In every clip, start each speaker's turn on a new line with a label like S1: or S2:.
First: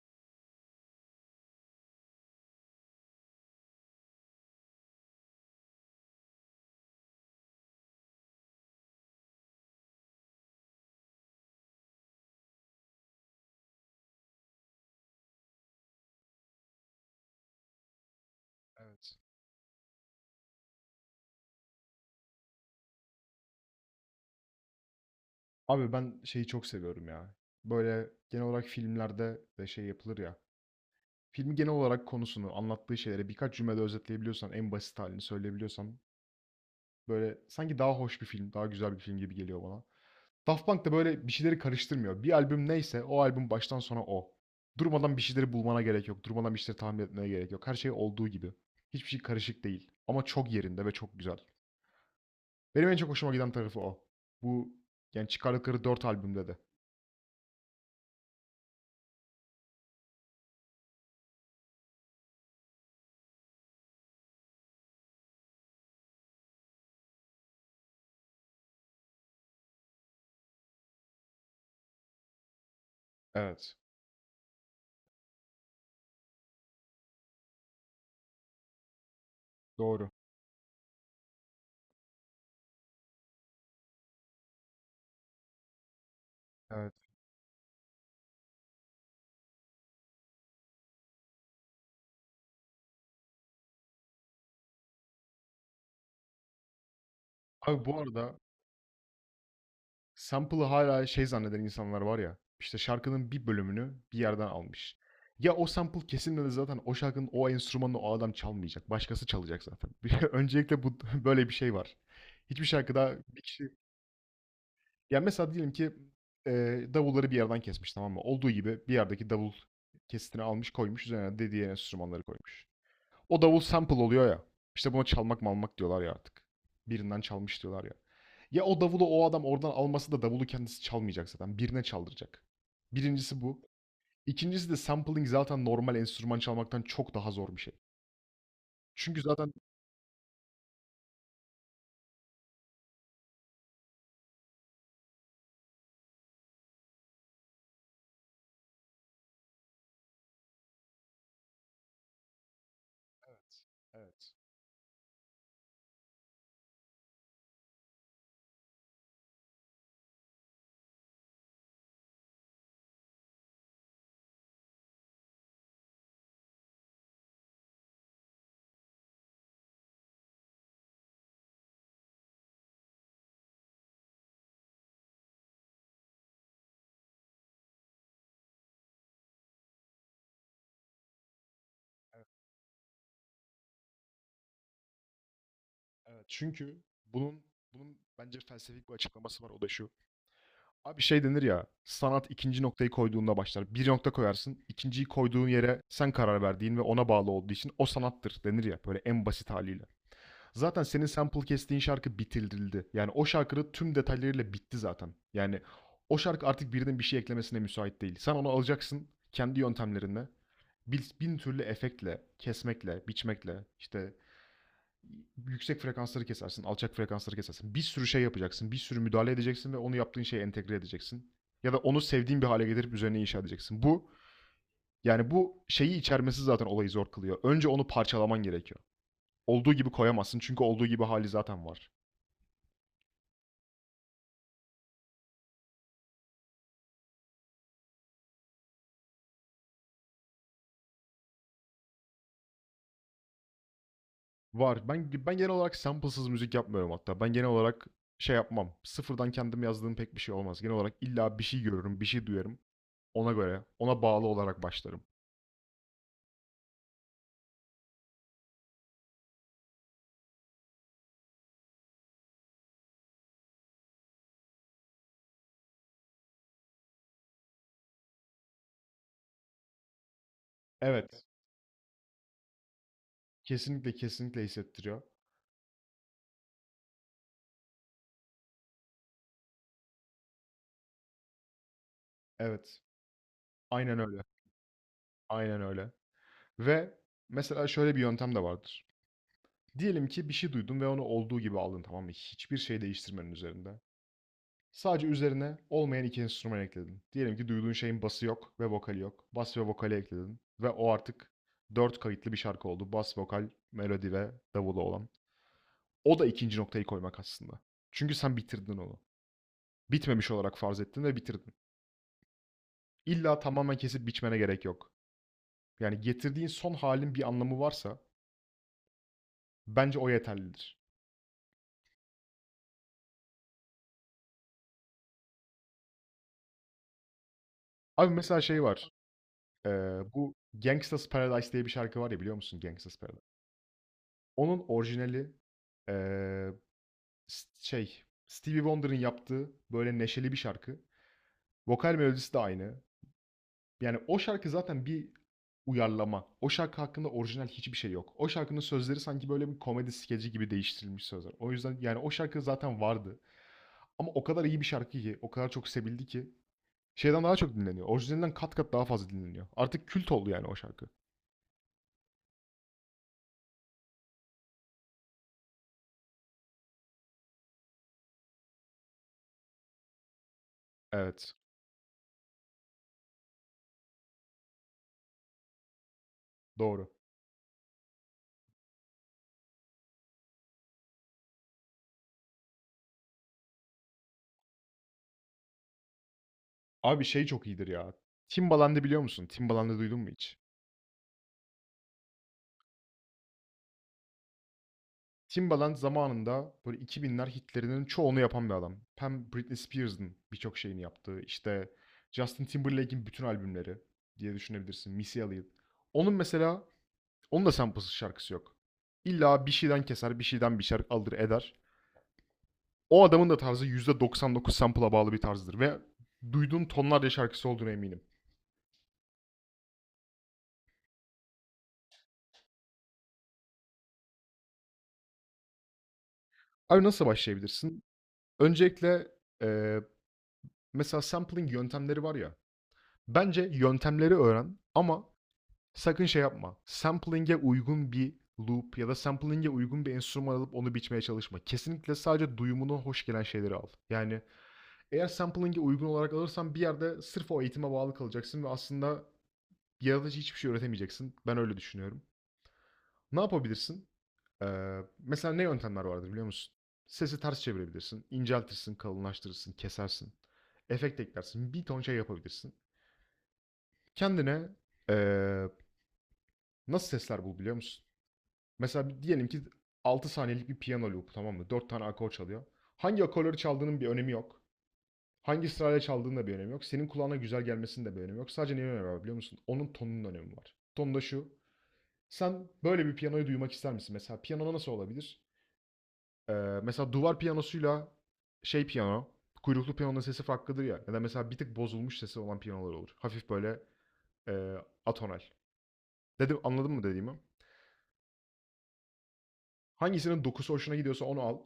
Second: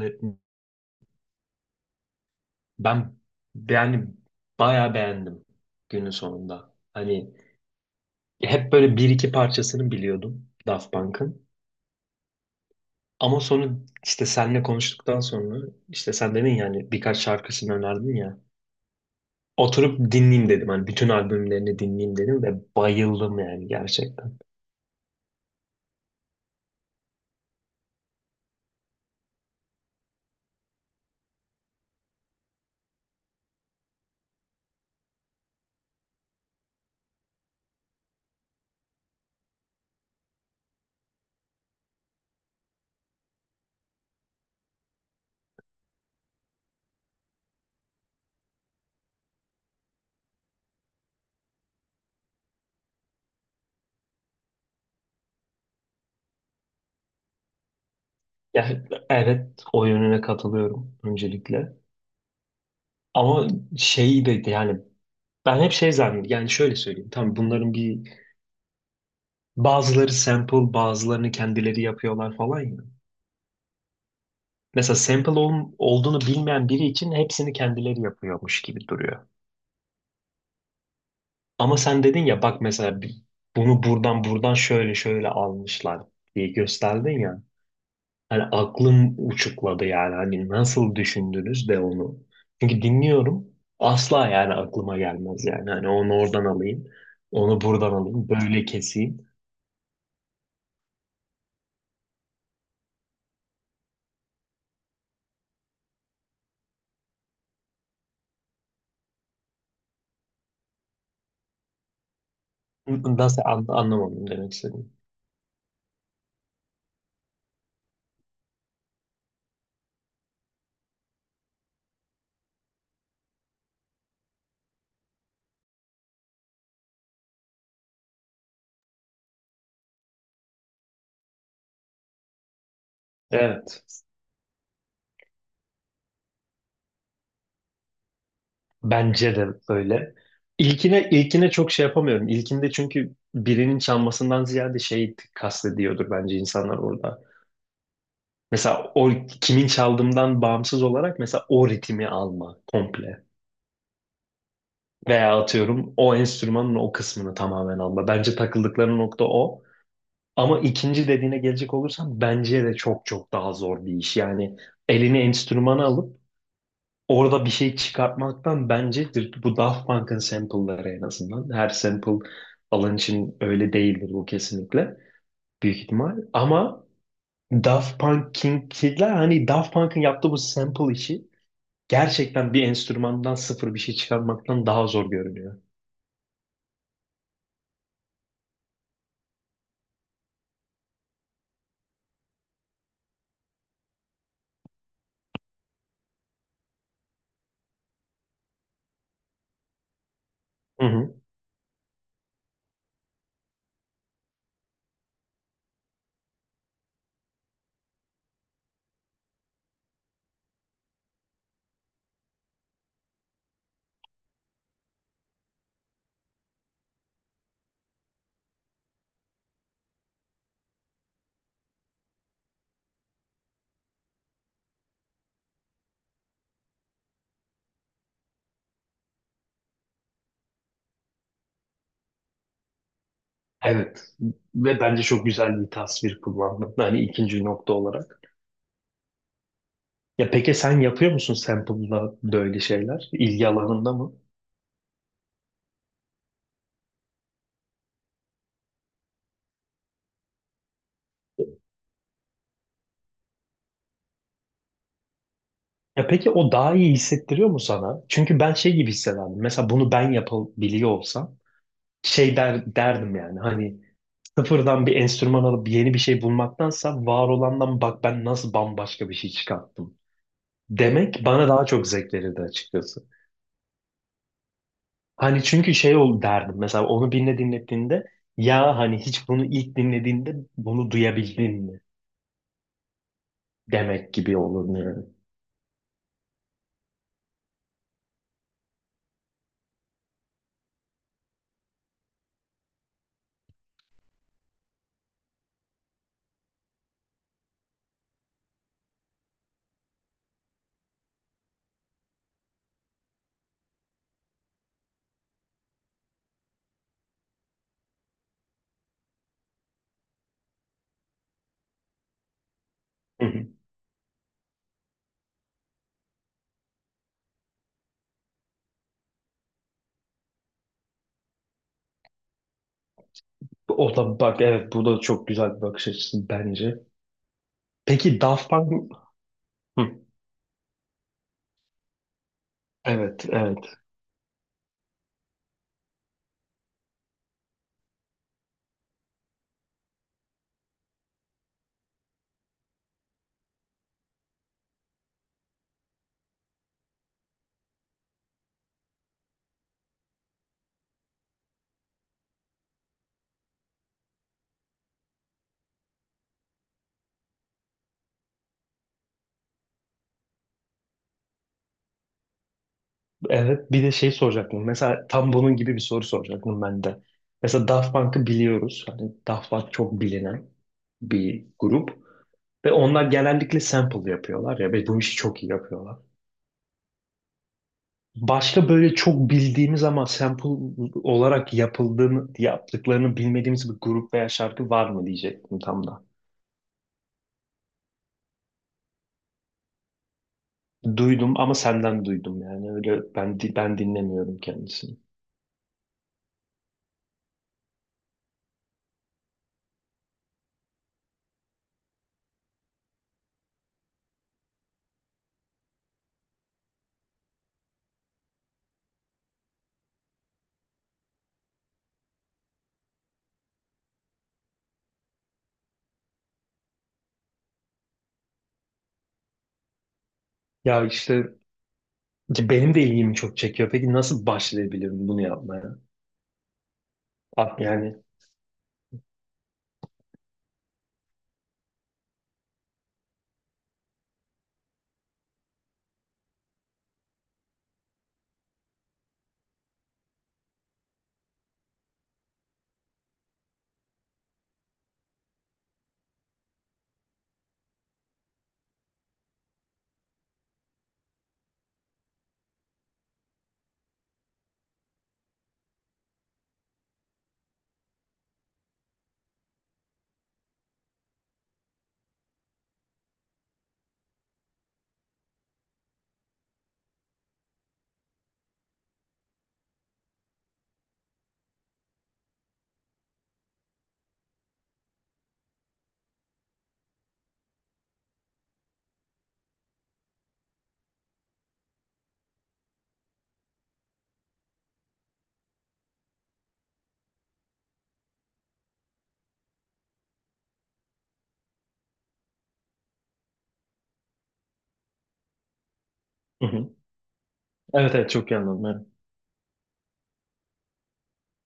S1: Evet, ben yani bayağı beğendim günün sonunda. Hani hep böyle bir iki parçasını biliyordum Daft Punk'ın. Ama sonra işte seninle konuştuktan sonra işte sen dedin yani birkaç şarkısını önerdin ya.
S2: Evet.
S1: Oturup dinleyeyim dedim. Hani bütün albümlerini dinleyeyim dedim ve bayıldım yani gerçekten.
S2: Abi ben şeyi çok seviyorum ya. Böyle genel olarak filmlerde de şey yapılır ya. Filmi genel olarak konusunu, anlattığı şeyleri birkaç cümlede özetleyebiliyorsan, en basit halini söyleyebiliyorsan böyle sanki daha hoş bir film, daha güzel bir film gibi geliyor bana. Daft Punk da böyle bir şeyleri karıştırmıyor. Bir albüm neyse o albüm baştan sona o. Durmadan bir şeyleri bulmana gerek yok. Durmadan bir şeyleri tahmin etmeye gerek yok. Her şey olduğu gibi. Hiçbir şey karışık değil. Ama çok yerinde ve çok güzel. Benim en çok hoşuma giden tarafı o. Bu yani çıkardıkları dört albümde de.
S1: Yani evet, o yönüne katılıyorum öncelikle. Ama şeyi de yani ben hep şey zannediyorum. Yani şöyle söyleyeyim. Tamam, bunların bir bazıları sample, bazılarını kendileri yapıyorlar falan ya.
S2: Evet.
S1: Mesela olduğunu bilmeyen biri için hepsini kendileri yapıyormuş gibi duruyor.
S2: Doğru.
S1: Ama sen dedin ya, bak mesela bunu buradan buradan şöyle şöyle almışlar diye
S2: Evet.
S1: gösterdin ya. Hani aklım uçukladı yani, hani nasıl düşündünüz de onu. Çünkü dinliyorum, asla yani aklıma gelmez yani. Hani onu oradan alayım, onu
S2: Abi
S1: buradan
S2: bu
S1: alayım,
S2: arada
S1: böyle keseyim.
S2: sample'ı hala şey zanneden insanlar var ya, işte şarkının bir bölümünü bir yerden almış. Ya o sample kesilmedi zaten, o şarkının o enstrümanını o adam çalmayacak. Başkası çalacak zaten. Öncelikle bu böyle bir şey var. Hiçbir şarkıda bir kişi...
S1: Anlamadım demek istedim.
S2: Yani mesela diyelim ki davulları bir yerden kesmiş, tamam mı? Olduğu gibi bir yerdeki davul kesitini almış, koymuş, üzerine de enstrümanları koymuş. O davul sample oluyor ya. İşte buna çalmak malmak diyorlar ya artık. Birinden çalmış diyorlar ya. Ya o davulu o adam oradan alması da, davulu kendisi çalmayacak zaten. Birine çaldıracak. Birincisi bu.
S1: Evet.
S2: İkincisi de sampling zaten normal enstrüman çalmaktan çok daha zor bir şey. Çünkü
S1: Bence de
S2: zaten
S1: öyle. İlkine çok şey yapamıyorum. İlkinde çünkü birinin çalmasından ziyade şey kastediyordur bence insanlar orada. Mesela o kimin çaldığından bağımsız olarak mesela o ritmi alma komple.
S2: Evet.
S1: Veya atıyorum o enstrümanın o kısmını tamamen alma. Bence takıldıkları nokta o. Ama ikinci dediğine gelecek olursam bence de çok çok daha zor bir iş. Yani elini enstrümana alıp orada bir şey çıkartmaktan bence bu Daft Punk'ın sample'ları en azından. Her sample alan için öyle değildir bu kesinlikle. Büyük ihtimal. Ama Daft Punk'inkiler, hani Daft Punk'ın yaptığı bu sample işi gerçekten bir enstrümandan sıfır bir şey çıkarmaktan daha zor görünüyor.
S2: Evet. Çünkü bunun bunun bence felsefik bir açıklaması var, o da şu. Abi şey denir ya, sanat ikinci noktayı koyduğunda başlar. Bir nokta koyarsın, ikinciyi koyduğun yere sen karar verdiğin ve ona bağlı olduğu için o sanattır denir ya böyle en basit haliyle. Zaten
S1: Hı
S2: senin
S1: hı.
S2: sample kestiğin şarkı bitirildi. Yani o şarkının tüm detaylarıyla bitti zaten. Yani o şarkı artık birinin bir şey eklemesine müsait değil. Sen onu alacaksın kendi yöntemlerinle. Bin türlü efektle, kesmekle, biçmekle, işte yüksek frekansları kesersin, alçak frekansları kesersin. Bir sürü şey yapacaksın, bir sürü müdahale edeceksin ve onu yaptığın şeye entegre edeceksin. Ya da onu sevdiğin bir hale getirip üzerine inşa edeceksin. Bu yani bu şeyi içermesi zaten olayı zor kılıyor. Önce onu parçalaman gerekiyor. Olduğu gibi koyamazsın çünkü olduğu gibi hali zaten var.
S1: Evet. Ve bence çok güzel bir tasvir kullandım. Hani ikinci nokta olarak. Ya peki sen yapıyor musun sample'la böyle şeyler? İlgi alanında mı?
S2: Var. Ben genel olarak sample'sız müzik yapmıyorum hatta. Ben genel olarak şey yapmam. Sıfırdan kendim yazdığım pek bir şey olmaz. Genel olarak illa bir şey görürüm, bir şey duyarım. Ona göre, ona bağlı olarak başlarım.
S1: Ya peki o daha iyi hissettiriyor mu sana? Çünkü ben şey gibi hissederdim. Mesela bunu ben yapabiliyor olsam derdim yani hani sıfırdan bir enstrüman alıp yeni bir şey bulmaktansa var olandan bak ben nasıl bambaşka bir şey çıkarttım
S2: Evet.
S1: demek bana daha çok zevk verirdi açıkçası.
S2: Kesinlikle kesinlikle hissettiriyor.
S1: Hani çünkü şey ol derdim mesela onu birine dinlettiğinde, ya hani hiç bunu ilk dinlediğinde bunu duyabildin mi
S2: Evet. Aynen
S1: demek
S2: öyle.
S1: gibi olur yani.
S2: Aynen öyle. Ve mesela şöyle bir yöntem de vardır. Diyelim ki bir şey duydun ve onu olduğu gibi aldın, tamam mı? Hiçbir şey değiştirmenin üzerinde. Sadece üzerine olmayan iki enstrüman ekledin. Diyelim ki duyduğun şeyin bası yok ve vokali yok. Bas ve vokali ekledin. Ve o artık dört kayıtlı bir şarkı oldu. Bas, vokal, melodi ve davulu olan. O da ikinci noktayı koymak aslında. Çünkü sen bitirdin onu. Bitmemiş olarak farz ettin ve bitirdin.
S1: Hı
S2: İlla
S1: hı.
S2: tamamen kesip biçmene gerek yok. Yani getirdiğin son halin bir anlamı varsa bence o yeterlidir.
S1: O da, bak, evet, bu da çok güzel bir bakış açısı bence.
S2: Abi
S1: Peki
S2: mesela
S1: Daft
S2: şey var.
S1: Punk.
S2: Ee,
S1: Hı.
S2: bu Gangsta's Paradise diye bir şarkı var ya, biliyor musun Gangsta's Paradise?
S1: Evet, evet.
S2: Onun orijinali ee, şey, Stevie Wonder'ın yaptığı böyle neşeli bir şarkı. Vokal melodisi de aynı. Yani o şarkı zaten bir uyarlama. O şarkı hakkında orijinal hiçbir şey yok. O şarkının sözleri sanki böyle bir komedi skeci gibi değiştirilmiş sözler. O yüzden yani o şarkı zaten vardı. Ama o kadar iyi bir şarkı ki, o kadar çok sevildi ki şeyden daha çok dinleniyor. Orijinalinden kat kat daha fazla dinleniyor. Artık kült oldu yani o şarkı.
S1: Evet, bir de şey soracaktım. Mesela tam bunun gibi bir soru soracaktım ben de. Mesela Daft Punk'ı biliyoruz. Hani Daft Punk çok bilinen
S2: Evet,
S1: bir grup. Ve onlar genellikle sample yapıyorlar ya ve bu işi çok iyi yapıyorlar.
S2: doğru.
S1: Başka böyle çok bildiğimiz ama sample olarak yapıldığını, yaptıklarını bilmediğimiz bir grup veya şarkı var mı diyecektim tam da.
S2: Abi şey çok iyidir ya. Timbaland'ı biliyor musun? Timbaland'ı duydun mu hiç?
S1: Duydum ama senden duydum yani, öyle ben dinlemiyorum kendisini.
S2: Timbaland zamanında böyle 2000'ler hitlerinin çoğunu yapan bir adam. Hem Britney Spears'ın birçok şeyini yaptığı, işte Justin Timberlake'in bütün albümleri diye düşünebilirsin. Missy Elliott. Onun mesela, onun da samplesiz şarkısı yok. İlla bir şeyden keser, bir şeyden bir şarkı alır eder. O adamın da tarzı %99 sample'a bağlı bir tarzdır ve duyduğun tonlarca şarkısı olduğuna eminim.
S1: Ya işte ki benim de ilgimi çok çekiyor. Peki nasıl başlayabilirim bunu yapmaya?
S2: Abi nasıl
S1: Ah,
S2: başlayabilirsin?
S1: yani.
S2: Öncelikle eee, mesela sampling yöntemleri var ya. Bence yöntemleri öğren ama sakın şey yapma. Sampling'e uygun bir loop ya da sampling'e uygun bir enstrüman alıp onu biçmeye çalışma. Kesinlikle sadece duyumuna hoş gelen şeyleri al. Yani eğer sampling'e uygun olarak alırsan bir yerde sırf o eğitime bağlı kalacaksın ve aslında yaratıcı hiçbir şey öğretemeyeceksin. Ben öyle düşünüyorum. Ne yapabilirsin? Mesela ne yöntemler vardır biliyor musun? Sesi ters çevirebilirsin, inceltirsin, kalınlaştırırsın, kesersin. Efekt eklersin, bir ton şey yapabilirsin. Kendine ee, nasıl sesler bul biliyor musun? Mesela diyelim ki 6 saniyelik bir piyano loop, tamam mı? 4 tane akor çalıyor. Hangi akorları çaldığının bir önemi yok. Hangi sırayla çaldığının da bir önemi yok. Senin kulağına güzel gelmesinin de bir önemi yok. Sadece neyin önemi var biliyor musun? Onun tonunun önemi var. Ton da şu. Sen böyle bir piyanoyu duymak ister misin? Mesela piyano nasıl olabilir? Ee, mesela duvar piyanosuyla şey piyano, kuyruklu piyanonun sesi farklıdır ya. Ya da mesela bir tık bozulmuş sesi olan piyanolar olur. Hafif böyle e, atonal. Dedim,
S1: Hı hı.
S2: anladın mı dediğimi?
S1: Evet, evet, çok iyi anladım. Evet.
S2: Hangisinin dokusu hoşuna gidiyorsa onu al.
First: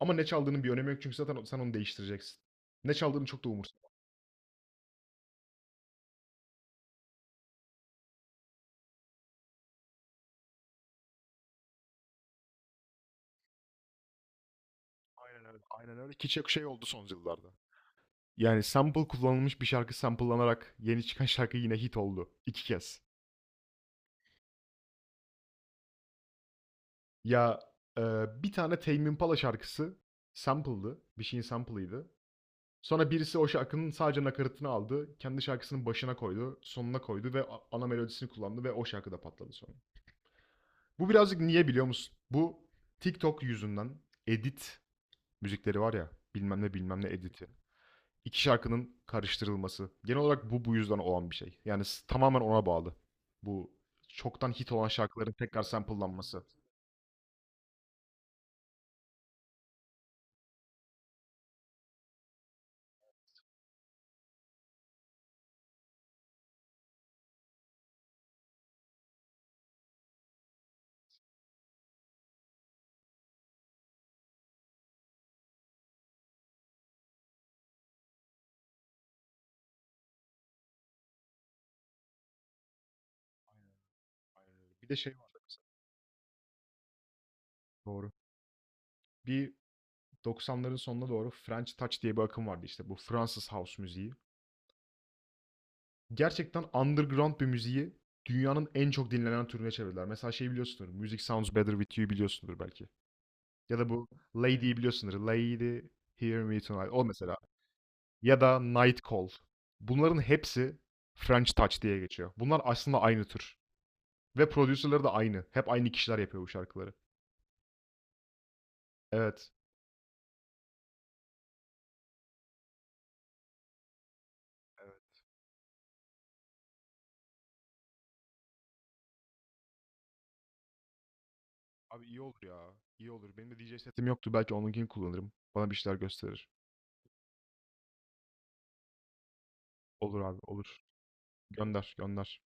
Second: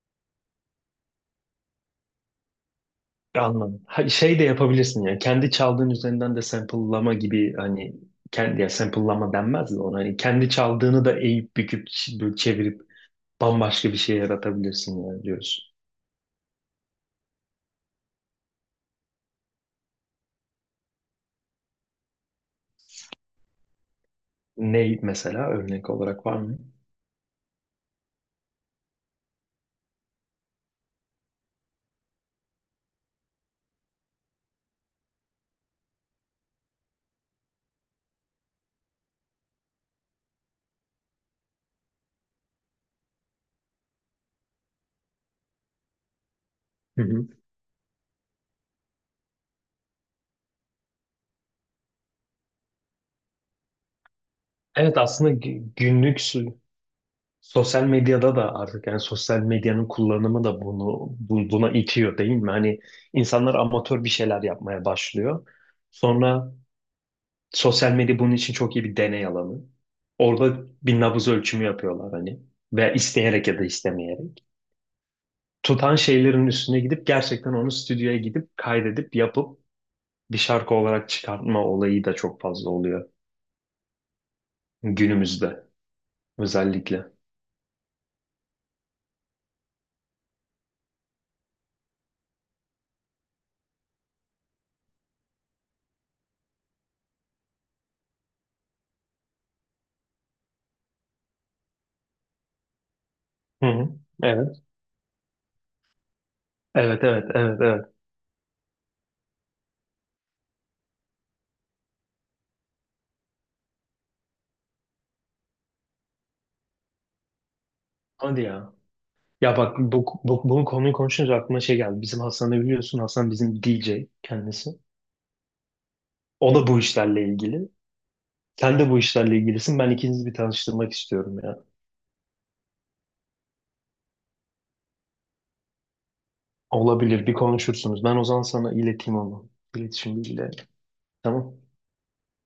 S2: Ama ne çaldığının bir önemi yok çünkü zaten sen onu değiştireceksin. Ne çaldığını çok da
S1: Anladım.
S2: umursamaz.
S1: Ha, şey de yapabilirsin yani kendi çaldığın üzerinden de sample'lama gibi, hani kendi, ya sample'lama denmez de ona. Hani kendi çaldığını da eğip büküp böyle çevirip bambaşka bir şey yaratabilirsin yani
S2: Aynen öyle.
S1: diyorsun.
S2: Aynen öyle. Ki çok şey oldu son yıllarda. Yani sample kullanılmış bir şarkı samplelanarak yeni çıkan şarkı yine hit oldu, iki kez.
S1: Ne mesela, örnek olarak var mı?
S2: Ya e, bir tane Tame Impala şarkısı sample'dı. Bir şeyin sample'ıydı. Sonra birisi o şarkının sadece nakaratını aldı. Kendi şarkısının başına koydu. Sonuna koydu ve ana melodisini kullandı ve o şarkı da patladı sonra. Bu birazcık niye biliyor musun? Bu TikTok yüzünden edit müzikleri var ya, bilmem ne bilmem
S1: Hı
S2: ne
S1: hı.
S2: editi. İki şarkının karıştırılması. Genel olarak bu yüzden olan bir şey. Yani s- tamamen ona bağlı. Bu çoktan hit olan
S1: Evet,
S2: şarkıların
S1: aslında
S2: tekrar sample'lanması. Aynen,
S1: sosyal medyada da artık, yani sosyal medyanın kullanımı da buna itiyor değil mi? Hani insanlar amatör bir şeyler yapmaya başlıyor. Sonra sosyal medya bunun için çok iyi bir deney alanı. Orada bir nabız ölçümü yapıyorlar hani, veya isteyerek ya da istemeyerek. Tutan şeylerin üstüne gidip gerçekten onu stüdyoya gidip kaydedip yapıp bir şarkı olarak çıkartma olayı da çok fazla oluyor
S2: aynen öyle. Bir de şey vardı mesela.
S1: günümüzde özellikle.
S2: Doğru. Bir 90'ların sonuna doğru French Touch diye bir akım vardı işte. Bu Fransız house müziği. Gerçekten underground bir müziği dünyanın en çok dinlenen türüne çevirdiler. Mesela şey biliyorsundur. Music Sounds Better With You biliyorsundur belki.
S1: Hı
S2: Ya da
S1: hı.
S2: bu
S1: Evet.
S2: Lady'yi biliyorsundur. Lady Hear Me Tonight.
S1: Evet,
S2: O
S1: evet,
S2: mesela.
S1: evet, evet.
S2: Ya da Night Call. Bunların hepsi French Touch diye geçiyor. Bunlar aslında aynı tür. Ve prodüserleri de aynı. Hep aynı kişiler yapıyor bu şarkıları.
S1: Hadi ya.
S2: Evet.
S1: Ya bak, bunun konuyu konuşunca aklıma şey geldi. Bizim Hasan'ı biliyorsun. Hasan bizim DJ kendisi.
S2: Evet.
S1: O da bu işlerle ilgili. Sen de bu işlerle ilgilisin. Ben ikinizi bir tanıştırmak istiyorum ya.
S2: Abi iyi olur ya. İyi olur. Benim de DJ setim yoktu. Belki onunkini kullanırım. Bana bir şeyler gösterir.
S1: Olabilir. Bir konuşursunuz. Ben o zaman sana ileteyim onu. İletişim
S2: Olur abi
S1: bilgileri.
S2: olur.
S1: Tamam.
S2: Gönder gönder.